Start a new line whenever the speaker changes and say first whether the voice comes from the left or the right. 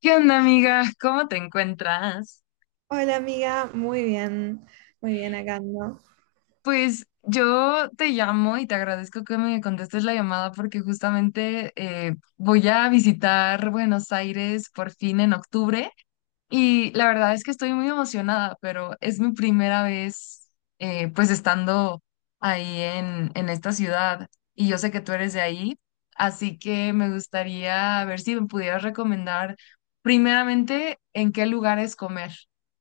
left: ¿Qué onda, amiga? ¿Cómo te encuentras?
right: Hola amiga, muy bien acá ando.
left: Pues yo te llamo y te agradezco que me contestes la llamada porque justamente voy a visitar Buenos Aires por fin en octubre y la verdad es que estoy muy emocionada, pero es mi primera vez pues estando ahí en esta ciudad y yo sé que tú eres de ahí, así que me gustaría ver si me pudieras recomendar primeramente en qué lugares comer,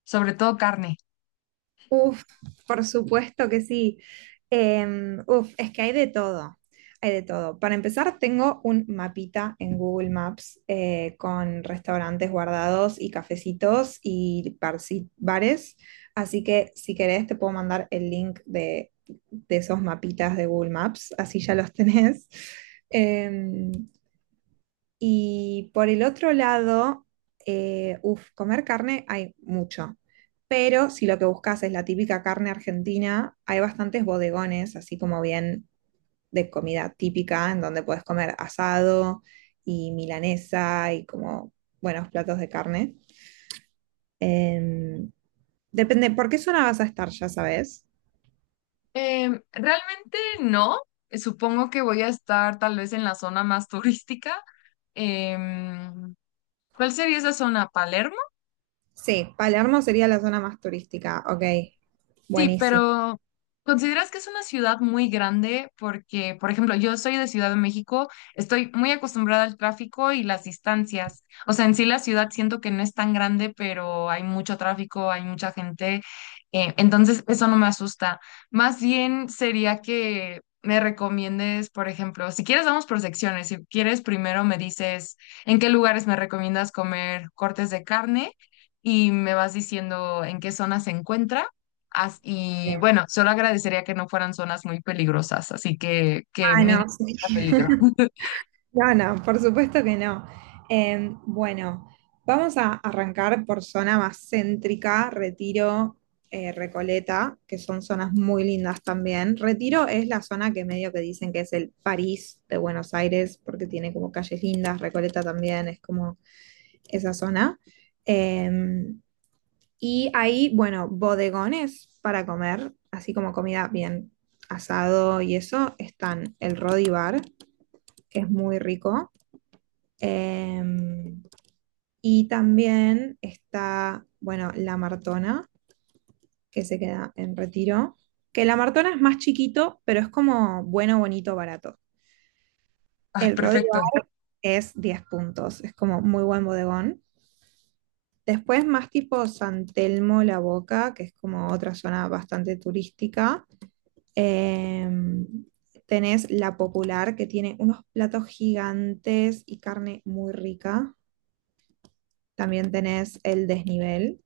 left: sobre todo carne.
right: Uf, por supuesto que sí. Es que hay de todo, hay de todo. Para empezar, tengo un mapita en Google Maps con restaurantes guardados y cafecitos y bares, así que si querés te puedo mandar el link de esos mapitas de Google Maps, así ya los tenés. Em, Y por el otro lado, comer carne hay mucho. Pero si lo que buscas es la típica carne argentina, hay bastantes bodegones, así como bien de comida típica, en donde puedes comer asado y milanesa y como buenos platos de carne. Em, Depende, ¿por qué zona vas a estar, ya sabes?
left: Realmente no. Supongo que voy a estar tal vez en la zona más turística. Em, ¿Cuál sería esa zona? ¿Palermo?
right: Sí, Palermo sería la zona más turística, ok,
left: Sí,
right: buenísimo.
left: pero ¿consideras que es una ciudad muy grande? Porque, por ejemplo, yo soy de Ciudad de México, estoy muy acostumbrada al tráfico y las distancias. O sea, en sí la ciudad siento que no es tan grande, pero hay mucho tráfico, hay mucha gente, entonces eso no me asusta. Más bien sería que me recomiendes, por ejemplo, si quieres vamos por secciones, si quieres primero me dices en qué lugares me recomiendas comer cortes de carne y me vas diciendo en qué zona se encuentra. Y
right: Eh,
left: bueno, solo agradecería que no fueran zonas muy peligrosas, así que
right: Ah,
left: mi
right: no,
left: vida
right: sí.
left: tenga peligro.
right: No, no, por supuesto que no. Bueno, vamos a arrancar por zona más céntrica, Retiro, Recoleta, que son zonas muy lindas también. Retiro es la zona que medio que dicen que es el París de Buenos Aires, porque tiene como calles lindas, Recoleta también es como esa zona. Em, y ahí, bueno, bodegones para comer, así como comida bien asado y eso, están el Rodi Bar, que es muy rico, eh, y también está, bueno, La Martona, que se queda en Retiro, que La Martona es más chiquito, pero es como bueno, bonito, barato.
left: Ah,
right: El Rodiva
left: perfecto.
right: es 10 puntos, es como muy buen bodegón. Después más tipo San Telmo, La Boca, que es como otra zona bastante turística. Eh, Tenés La Popular, que tiene unos platos gigantes y carne muy rica. También tenés el desnivel,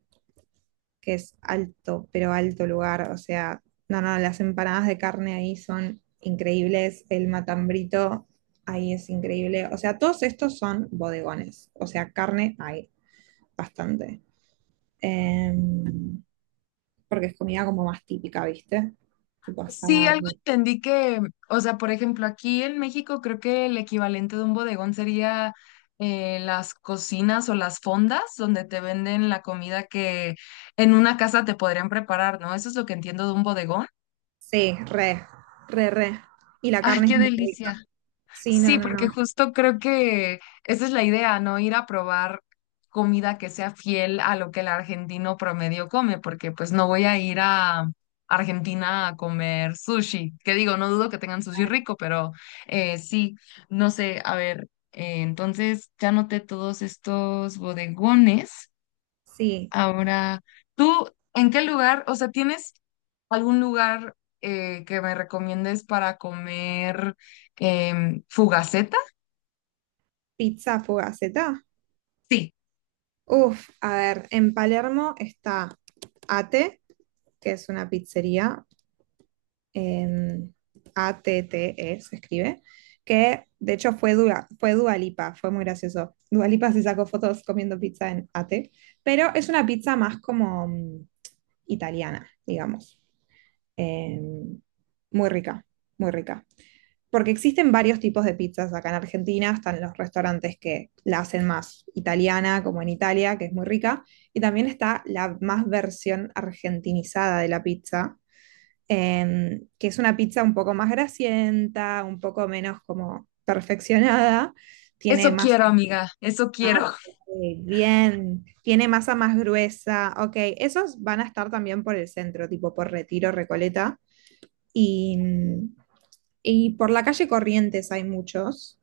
right: que es alto, pero alto lugar. O sea, no, no, las empanadas de carne ahí son increíbles. El matambrito ahí es increíble. O sea, todos estos son bodegones. O sea, carne hay bastante. Em, Porque es comida como más típica, ¿viste? Tipo
left: Sí, algo
right: asado.
left: entendí que, o sea, por ejemplo, aquí en México creo que el equivalente de un bodegón sería las cocinas o las fondas donde te venden la comida que en una casa te podrían preparar, ¿no? Eso es lo que entiendo de un bodegón.
right: Sí, re, re, re. Y la
left: ¡Ay,
right: carne es
left: qué
right: muy rica.
left: delicia!
right: Sí, no,
left: Sí,
right: no,
left: porque
right: no.
left: justo creo que esa es la idea, ¿no? Ir a probar comida que sea fiel a lo que el argentino promedio come, porque pues no voy a ir a Argentina a comer sushi, que digo, no dudo que tengan sushi rico, pero sí, no sé, a ver, entonces ya noté todos estos bodegones.
right: Sí,
left: Ahora, ¿tú en qué lugar, o sea, tienes algún lugar que me recomiendes para comer? Fugacetas.
right: pizza fugaceta.
left: Sí,
right: Uf, a ver, en Palermo está Ate, que es una pizzería, em, ATTE se escribe, que de hecho fue Dua Lipa, fue muy gracioso. Dua Lipa se sacó fotos comiendo pizza en ATE, pero es una pizza más como italiana, digamos. Em, Muy rica, muy rica. Porque existen varios tipos de pizzas acá en Argentina, están los restaurantes que la hacen más italiana, como en Italia, que es muy rica, y también está la más versión argentinizada de la pizza, que es una pizza un poco más grasienta, un poco menos como perfeccionada, tiene
left: eso
right: masa
left: quiero, amiga, eso
right: ah,
left: quiero.
right: ok, bien, tiene masa más gruesa, ok, esos van a estar también por el centro, tipo por Retiro, Recoleta, y, y por la calle Corrientes hay muchos.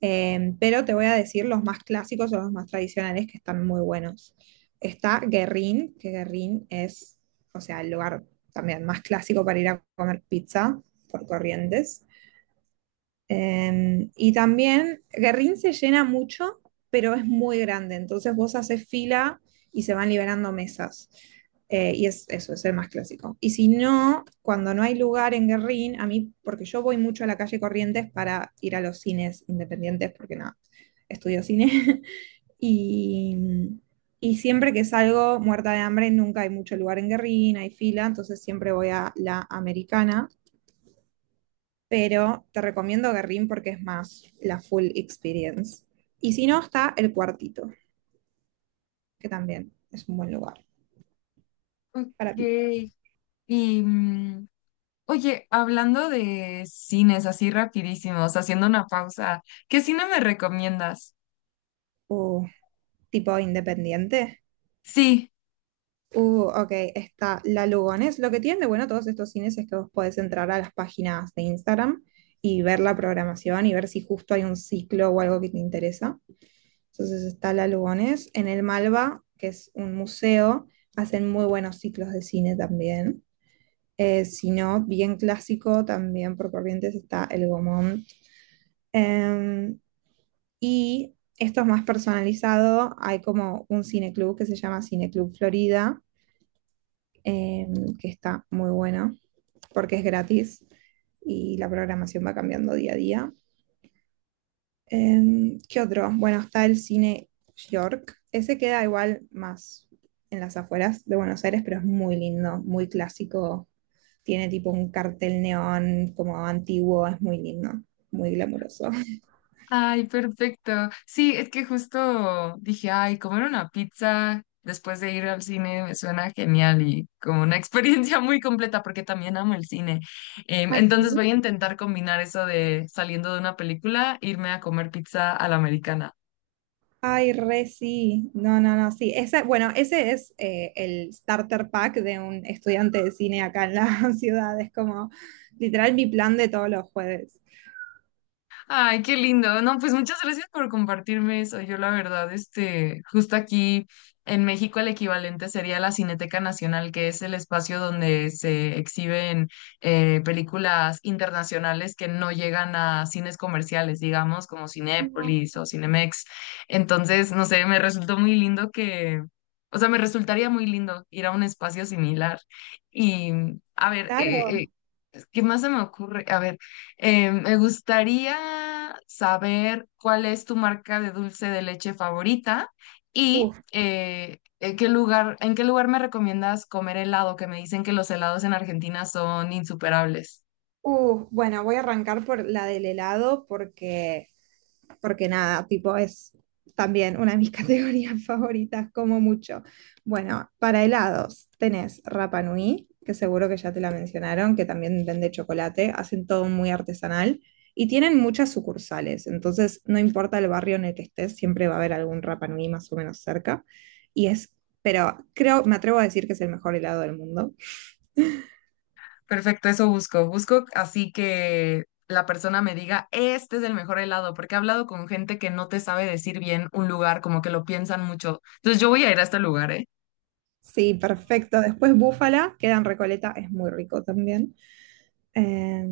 right: Pero te voy a decir los más clásicos o los más tradicionales que están muy buenos. Está Guerrín, que Guerrín es, o sea, el lugar también más clásico para ir a comer pizza por Corrientes. Y también Guerrín se llena mucho, pero es muy grande, entonces vos haces fila y se van liberando mesas. Y es eso, es el más clásico. Y si no, cuando no hay lugar en Guerrín, a mí, porque yo voy mucho a la calle Corrientes para ir a los cines independientes, porque no, estudio cine. y, y siempre que salgo muerta de hambre, nunca hay mucho lugar en Guerrín, hay fila, entonces siempre voy a la americana, pero te recomiendo Guerrín porque es más la full experience. Y si no, está El Cuartito, que también es un buen lugar para
left: Ok. Y, oye, hablando de cines así rapidísimos, haciendo una pausa, ¿qué cine me recomiendas?
right: uh, tipo independiente.
left: Sí,
right: Ok, está La Lugones. Lo que tienen de bueno todos estos cines es que vos podés entrar a las páginas de Instagram y ver la programación y ver si justo hay un ciclo o algo que te interesa. Entonces está La Lugones. En el Malva, que es un museo, hacen muy buenos ciclos de cine también. Si no, bien clásico también por Corrientes está el Gomón. Em, y esto es más personalizado. Hay como un cineclub que se llama Cineclub Florida, que está muy bueno porque es gratis y la programación va cambiando día a día. ¿Qué otro? Bueno, está el cine York. Ese queda igual más en las afueras de Buenos Aires, pero es muy lindo, muy clásico. Tiene tipo un cartel neón como antiguo, es muy lindo, muy glamuroso.
left: ay, perfecto. Sí, es que justo dije, ay, comer una pizza después de ir al cine me suena genial y como una experiencia muy completa porque también amo el cine.
right: ¿Ah,
left: Entonces
right: sí?
left: voy a intentar combinar eso de saliendo de una película, irme a comer pizza a la americana.
right: Ay, re sí. No, no, no, sí. Ese, bueno, ese es el starter pack de un estudiante de cine acá en la ciudad. Es como literal mi plan de todos los jueves.
left: Ay, qué lindo. No, pues muchas gracias por compartirme eso. Yo la verdad, este, justo aquí en México el equivalente sería la Cineteca Nacional, que es el espacio donde se exhiben películas internacionales que no llegan a cines comerciales, digamos, como
right: Ujú.
left: Cinépolis o Cinemex. Entonces, no sé, me resultó muy lindo que, o sea, me resultaría muy lindo ir a un espacio similar. Y, a ver,
right: Claro.
left: ¿qué más se me ocurre? A ver, me gustaría saber cuál es tu marca de dulce de leche favorita y
right: Uf,
left: en qué lugar me recomiendas comer helado, que me dicen que los helados en Argentina son insuperables.
right: uf. Bueno, voy a arrancar por la del helado porque, porque nada, tipo es también una de mis categorías favoritas, como mucho. Bueno, para helados tenés Rapa Nui, que seguro que ya te la mencionaron, que también vende chocolate, hacen todo muy artesanal y tienen muchas sucursales, entonces no importa el barrio en el que estés, siempre va a haber algún Rapa Nui más o menos cerca. Y es, pero creo, me atrevo a decir que es el mejor helado del mundo.
left: Perfecto, eso busco. Busco así que la persona me diga, este es el mejor helado, porque he hablado con gente que no te sabe decir bien un lugar, como que lo piensan mucho. Entonces yo voy a ir a este lugar, ¿eh?
right: Sí, perfecto. Después búfala, queda en Recoleta, es muy rico también. Eh,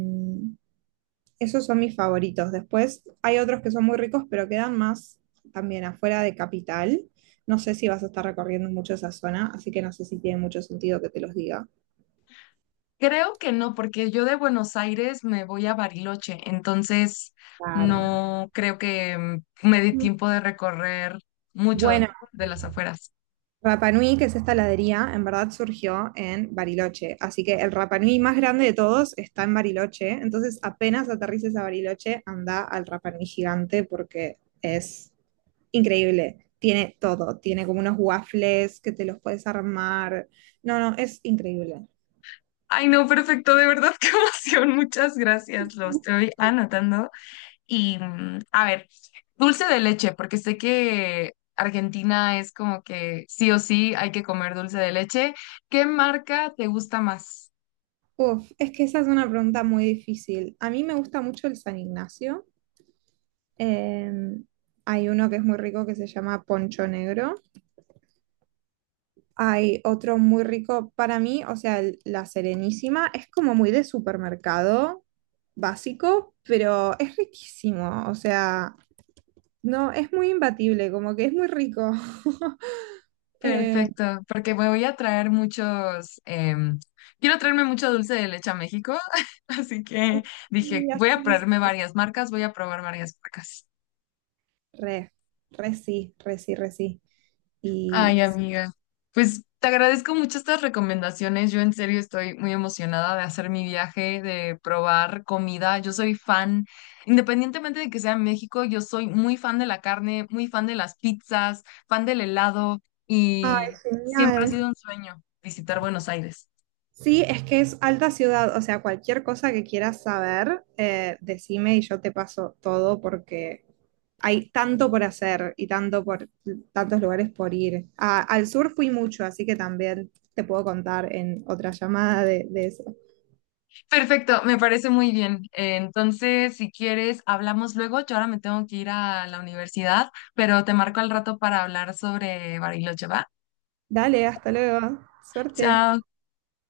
right: Esos son mis favoritos. Después hay otros que son muy ricos, pero quedan más también afuera de Capital. No sé si vas a estar recorriendo mucho esa zona, así que no sé si tiene mucho sentido que te los diga.
left: Creo que no, porque yo de Buenos Aires me voy a Bariloche, entonces
right: Claro.
left: no creo que me dé tiempo de recorrer mucho
right: Bueno,
left: de las afueras.
right: Rapa Nui, que es esta heladería, en verdad surgió en Bariloche. Así que el Rapa Nui más grande de todos está en Bariloche. Entonces, apenas aterrices a Bariloche, anda al Rapa Nui gigante porque es increíble. Tiene todo. Tiene como unos waffles que te los puedes armar. No, no, es increíble.
left: Ay, no, perfecto, de verdad, qué emoción. Muchas gracias, lo estoy anotando. Y a ver, dulce de leche, porque sé que Argentina es como que sí o sí hay que comer dulce de leche. ¿Qué marca te gusta más?
right: Uf, es que esa es una pregunta muy difícil. A mí me gusta mucho el San Ignacio. Em, Hay uno que es muy rico que se llama Poncho Negro. Hay otro muy rico para mí, o sea, el- la Serenísima es como muy de supermercado básico, pero es riquísimo, o sea, no, es muy imbatible, como que es muy rico. Eh,
left: Perfecto, porque me voy a traer muchos, quiero traerme mucho dulce de leche a México, así que dije,
right: y
left: voy a
right: así es,
left: traerme varias marcas, voy a probar varias marcas.
right: re, re sí, re sí, re sí.
left: Ay,
right: Y, sí.
left: amiga, pues te agradezco mucho estas recomendaciones, yo en serio estoy muy emocionada de hacer mi viaje, de probar comida, yo soy fan, independientemente de que sea en México, yo soy muy fan de la carne, muy fan de las pizzas, fan del helado
right: Ay,
left: y siempre ha
right: genial.
left: sido un sueño visitar Buenos Aires.
right: Sí, es que es alta ciudad, o sea, cualquier cosa que quieras saber, decime y yo te paso todo porque hay tanto por hacer y tanto por tantos lugares por ir. A- al sur fui mucho, así que también te puedo contar en otra llamada de eso.
left: Perfecto, me parece muy bien. Entonces, si quieres, hablamos luego. Yo ahora me tengo que ir a la universidad, pero te marco al rato para hablar sobre Bariloche, ¿va?
right: Dale, hasta luego. Suerte.
left: Chao.